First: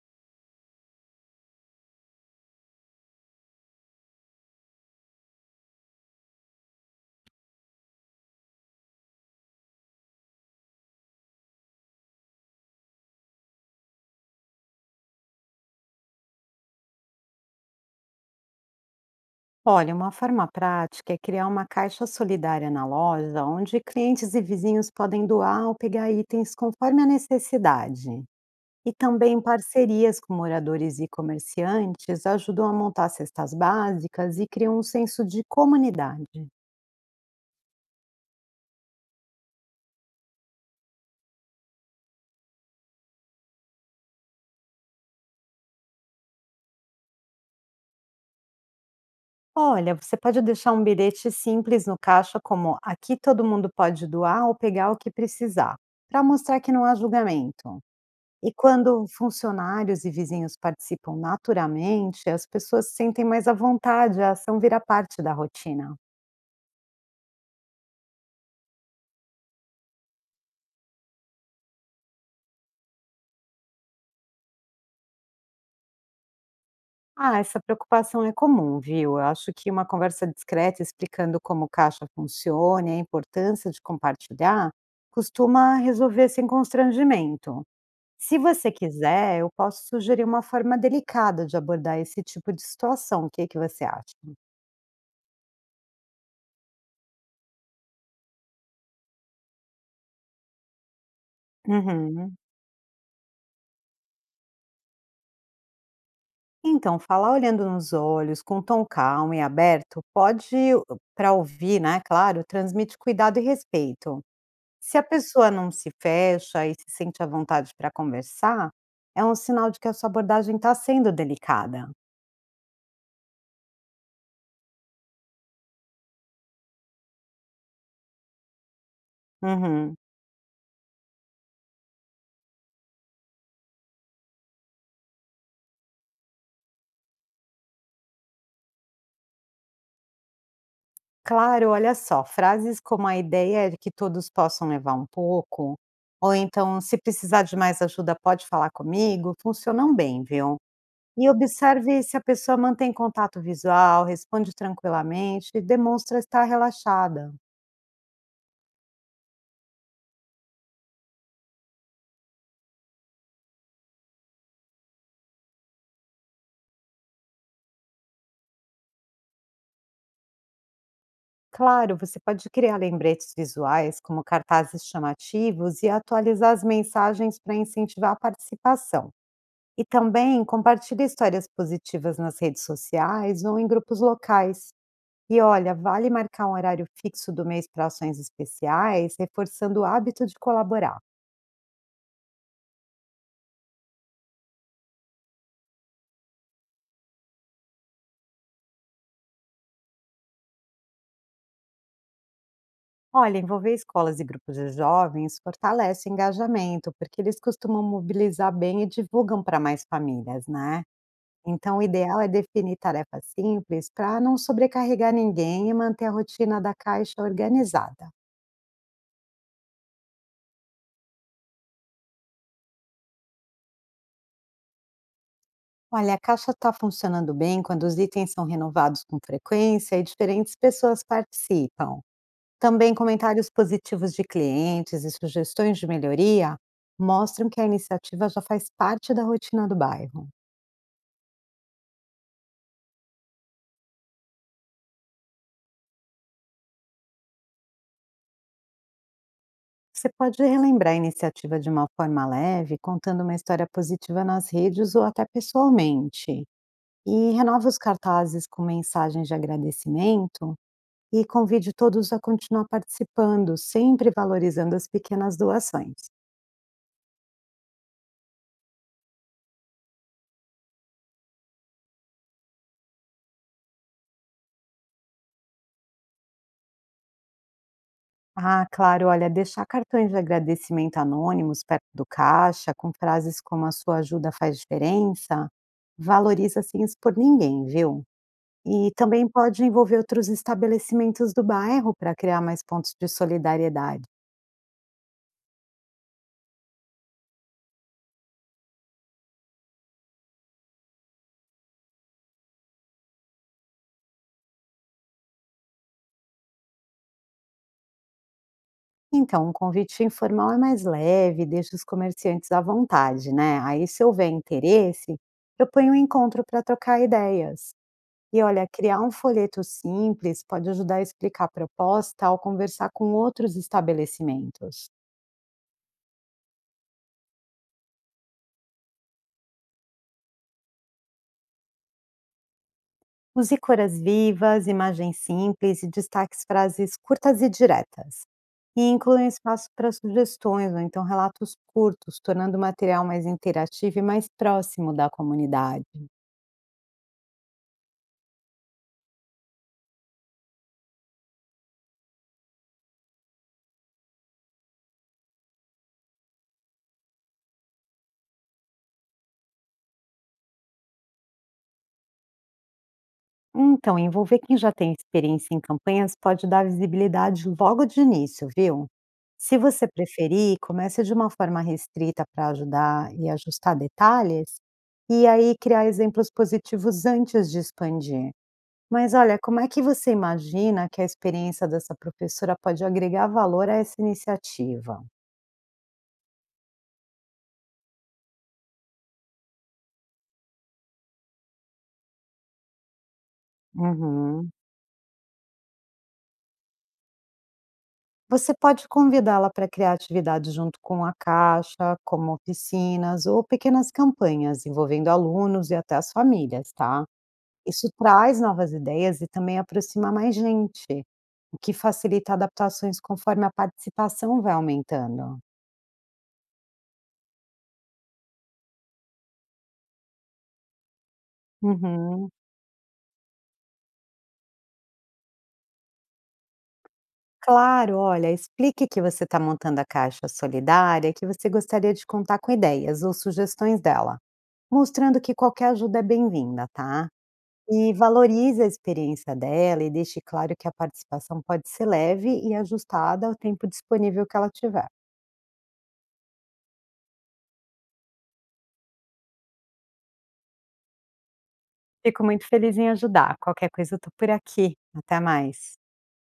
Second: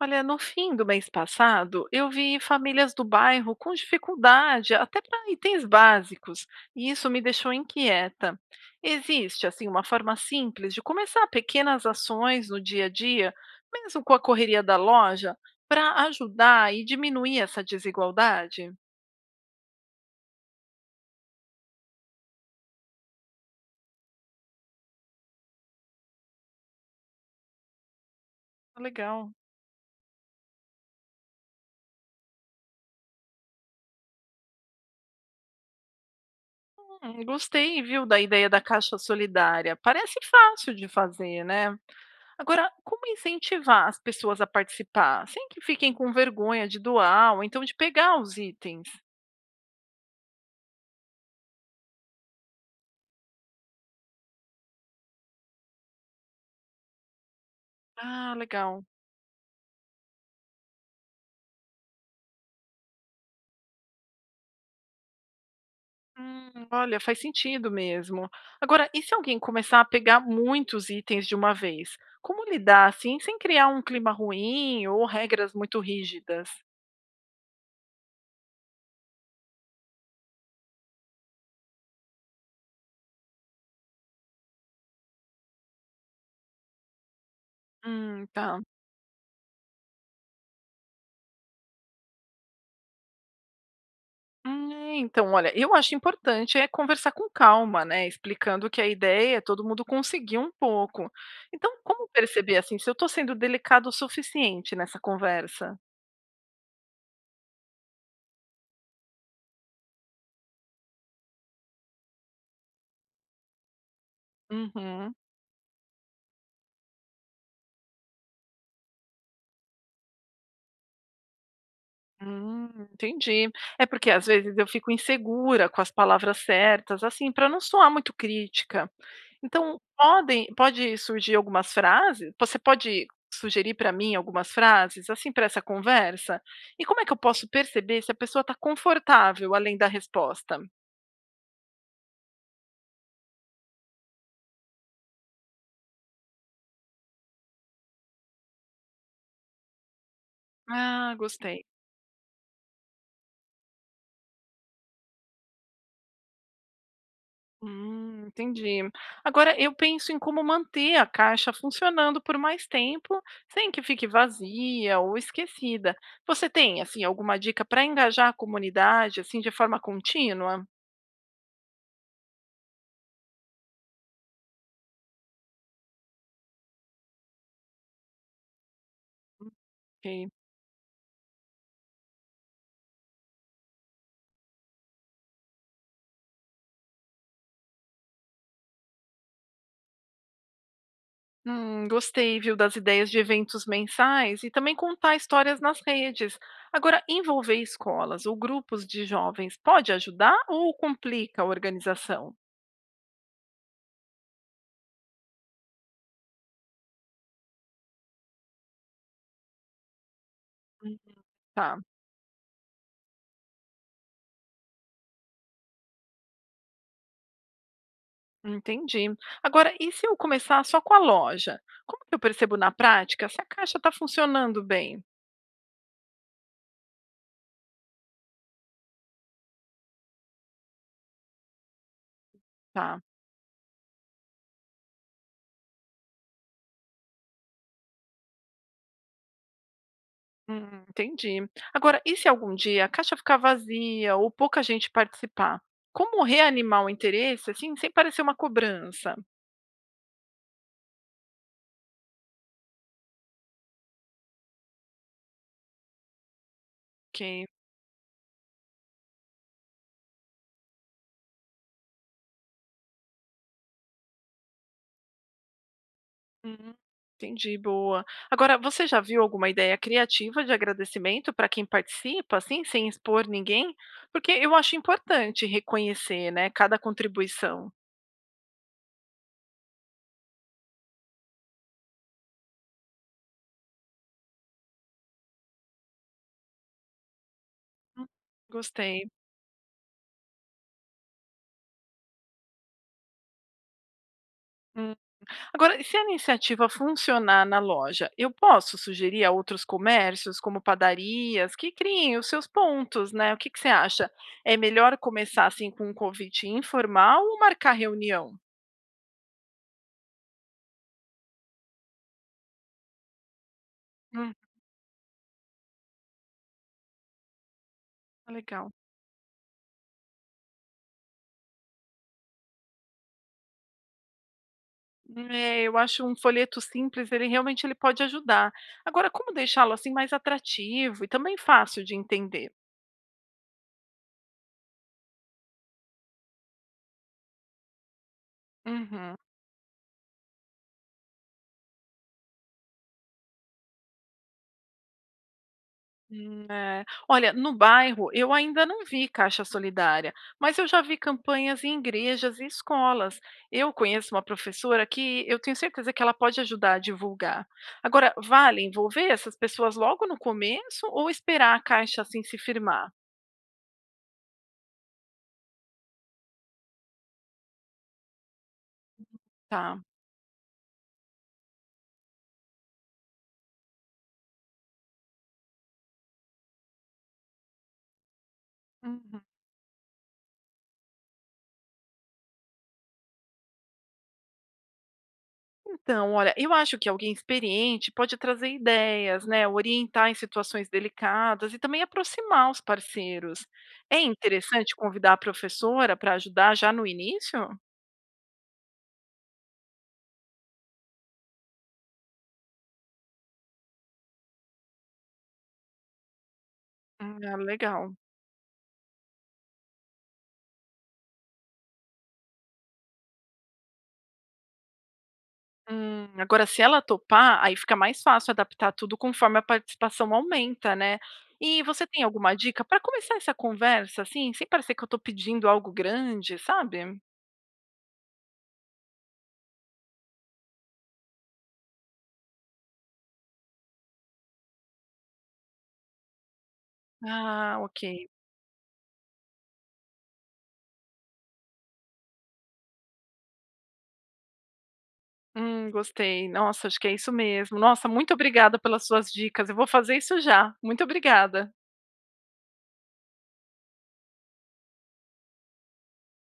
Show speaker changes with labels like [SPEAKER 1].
[SPEAKER 1] Olha, no fim do mês passado, eu vi famílias do bairro com dificuldade até para itens básicos, e isso me deixou inquieta. Existe, assim, uma forma simples de começar pequenas ações no dia a dia, mesmo com a correria da loja, para ajudar e diminuir essa desigualdade?
[SPEAKER 2] Olha, uma forma prática é criar uma caixa solidária na loja, onde clientes e vizinhos podem doar ou pegar itens conforme a necessidade. E
[SPEAKER 1] Legal.
[SPEAKER 2] também parcerias com moradores e comerciantes ajudam a montar cestas básicas e criam um senso de comunidade.
[SPEAKER 1] Gostei, viu, da ideia da caixa solidária. Parece fácil de fazer, né? Agora, como incentivar as pessoas a participar, sem que fiquem com vergonha de doar ou então de pegar os itens?
[SPEAKER 2] Olha, você pode deixar um bilhete simples no caixa, como aqui todo mundo pode doar ou pegar o que precisar, para mostrar que não há julgamento.
[SPEAKER 1] Ah,
[SPEAKER 2] E
[SPEAKER 1] legal.
[SPEAKER 2] quando funcionários e vizinhos participam naturalmente, as pessoas se sentem mais à vontade, a ação vira parte da rotina.
[SPEAKER 1] Olha, faz sentido mesmo. Agora, e se alguém começar a pegar muitos itens de uma vez? Como lidar assim, sem criar um clima ruim ou regras muito rígidas?
[SPEAKER 2] Ah, essa preocupação é comum, viu? Eu acho que uma conversa discreta explicando como o caixa funciona e a importância de compartilhar costuma resolver sem constrangimento. Se
[SPEAKER 1] Tá.
[SPEAKER 2] você quiser, eu posso sugerir uma forma delicada de abordar esse tipo de situação. O que você acha?
[SPEAKER 1] Ah, então, olha, eu acho importante é conversar com calma, né? Explicando que a ideia é todo mundo conseguir um pouco. Então, como
[SPEAKER 2] Uhum.
[SPEAKER 1] perceber assim se eu estou sendo delicado o suficiente nessa conversa?
[SPEAKER 2] Então, falar olhando nos olhos, com tom calmo e aberto, pode, para ouvir, né, claro, transmite cuidado e respeito. Se a
[SPEAKER 1] Uhum.
[SPEAKER 2] pessoa não se fecha e se sente à vontade para conversar, é um sinal de que a sua abordagem está sendo delicada.
[SPEAKER 1] Entendi. É porque às vezes eu fico insegura com as palavras certas, assim, para não soar muito crítica. Então,
[SPEAKER 2] Uhum.
[SPEAKER 1] pode surgir algumas frases você pode sugerir para mim algumas frases, assim, para essa conversa? E como é que eu posso perceber se a pessoa está confortável além da resposta?
[SPEAKER 2] Claro, olha só, frases como a ideia é de que todos possam levar um pouco, ou então, se precisar de mais ajuda, pode falar comigo, funcionam bem, viu?
[SPEAKER 1] Ah,
[SPEAKER 2] E
[SPEAKER 1] gostei.
[SPEAKER 2] observe se a pessoa mantém contato visual, responde tranquilamente e demonstra estar relaxada.
[SPEAKER 1] Entendi. Agora eu penso em como manter a caixa funcionando por mais tempo, sem que fique vazia ou esquecida. Você tem, assim, alguma dica para engajar a comunidade, assim, de forma contínua?
[SPEAKER 2] Claro, você pode criar lembretes visuais, como cartazes chamativos, e atualizar as mensagens para incentivar a participação. E
[SPEAKER 1] Ok.
[SPEAKER 2] também compartilhe histórias positivas nas redes sociais ou em grupos locais. E olha, vale marcar um horário fixo do mês para ações especiais, reforçando o hábito de colaborar.
[SPEAKER 1] Gostei, viu, das ideias de eventos mensais e também contar histórias nas redes. Agora, envolver escolas ou grupos de jovens pode ajudar ou complica a organização?
[SPEAKER 2] Olha, envolver escolas e grupos de jovens fortalece o engajamento, porque eles costumam mobilizar bem e divulgam para mais famílias, né?
[SPEAKER 1] Hum,
[SPEAKER 2] Então, o
[SPEAKER 1] Tá,
[SPEAKER 2] ideal é definir tarefas simples para não sobrecarregar ninguém e manter a rotina da caixa organizada.
[SPEAKER 1] entendi. Agora, e se eu começar só com a loja? Como que eu percebo na prática se a caixa está funcionando bem?
[SPEAKER 2] Olha, a caixa está funcionando bem quando os itens são renovados com frequência e diferentes pessoas participam. Também
[SPEAKER 1] Tá,
[SPEAKER 2] comentários positivos de clientes e sugestões de melhoria mostram que a iniciativa já faz parte da rotina do bairro.
[SPEAKER 1] entendi. Agora, e se algum dia a caixa ficar vazia ou pouca gente participar? Como reanimar o interesse, assim, sem parecer uma cobrança?
[SPEAKER 2] Você pode relembrar a iniciativa de uma forma leve, contando uma história positiva nas redes ou até pessoalmente. E
[SPEAKER 1] Ok.
[SPEAKER 2] renova os cartazes com mensagens de agradecimento e convide todos a continuar participando, sempre valorizando as pequenas doações.
[SPEAKER 1] Hum, entendi, boa. Agora, você já viu alguma ideia criativa de agradecimento para quem participa, assim, sem expor ninguém? Porque eu acho importante reconhecer, né, cada contribuição.
[SPEAKER 2] Ah, claro, olha, deixar cartões de agradecimento anônimos perto do caixa, com frases como a sua ajuda faz diferença, valoriza sem expor ninguém, viu?
[SPEAKER 1] Hum,
[SPEAKER 2] E
[SPEAKER 1] Gostei.
[SPEAKER 2] também pode envolver outros estabelecimentos do bairro para criar mais pontos de solidariedade.
[SPEAKER 1] Hum. Agora, e se a iniciativa funcionar na loja, eu posso sugerir a outros comércios, como padarias, que criem os seus pontos, né? O que que você acha? É melhor começar assim com um convite informal ou marcar reunião?
[SPEAKER 2] Então, um convite informal é mais leve, deixa os comerciantes à vontade, né? Aí, se houver
[SPEAKER 1] Hum,
[SPEAKER 2] interesse, propõe um encontro para trocar ideias. E olha,
[SPEAKER 1] legal.
[SPEAKER 2] criar um folheto simples pode ajudar a explicar a proposta ao conversar com outros estabelecimentos.
[SPEAKER 1] É, eu acho um folheto simples, ele realmente ele pode ajudar. Agora, como deixá-lo assim mais atrativo e também fácil de entender?
[SPEAKER 2] Use cores vivas, imagens simples e destaque frases curtas e diretas. E
[SPEAKER 1] Uhum.
[SPEAKER 2] inclui um espaço para sugestões ou então relatos curtos, tornando o material mais interativo e mais próximo da comunidade.
[SPEAKER 1] É. Olha, no bairro eu ainda não vi caixa solidária, mas eu já vi campanhas em igrejas e escolas. Eu conheço uma professora que eu tenho certeza que ela pode ajudar a divulgar. Agora, vale envolver essas pessoas logo no começo ou esperar a caixa assim se firmar?
[SPEAKER 2] Então, envolver quem já tem experiência em campanhas pode dar visibilidade logo de início, viu? Se
[SPEAKER 1] Tá.
[SPEAKER 2] você preferir, comece de uma forma restrita para ajudar e ajustar detalhes, e aí criar exemplos positivos antes de expandir. Mas
[SPEAKER 1] Uhum.
[SPEAKER 2] olha, como é que você imagina que a experiência dessa professora pode agregar valor a essa iniciativa?
[SPEAKER 1] Então, olha, eu acho que alguém experiente pode trazer ideias, né, orientar em situações delicadas e também aproximar os parceiros. É
[SPEAKER 2] Uhum.
[SPEAKER 1] interessante convidar a professora para ajudar já no início?
[SPEAKER 2] Você pode convidá-la para criar atividades junto com a Caixa, como oficinas ou pequenas campanhas envolvendo alunos e até as famílias, tá?
[SPEAKER 1] Ah,
[SPEAKER 2] Isso
[SPEAKER 1] legal.
[SPEAKER 2] traz novas ideias e também aproxima mais gente, o que facilita adaptações conforme a participação vai aumentando.
[SPEAKER 1] Agora, se ela topar, aí fica mais fácil adaptar tudo conforme a participação aumenta, né? E você tem
[SPEAKER 2] Uhum.
[SPEAKER 1] alguma dica para começar essa conversa, assim, sem parecer que eu estou pedindo algo grande, sabe?
[SPEAKER 2] Claro, olha, explique que você está montando a caixa solidária, e que você gostaria de contar com ideias ou sugestões dela, mostrando que qualquer ajuda é bem-vinda, tá?
[SPEAKER 1] Ah, ok.
[SPEAKER 2] E valorize a experiência dela e deixe claro que a participação pode ser leve e ajustada ao tempo disponível que ela tiver.
[SPEAKER 1] Gostei. Nossa, acho que é isso mesmo. Nossa, muito obrigada pelas suas dicas. Eu vou fazer isso já. Muito obrigada.
[SPEAKER 2] Fico muito feliz em ajudar. Qualquer coisa eu tô por aqui. Até mais.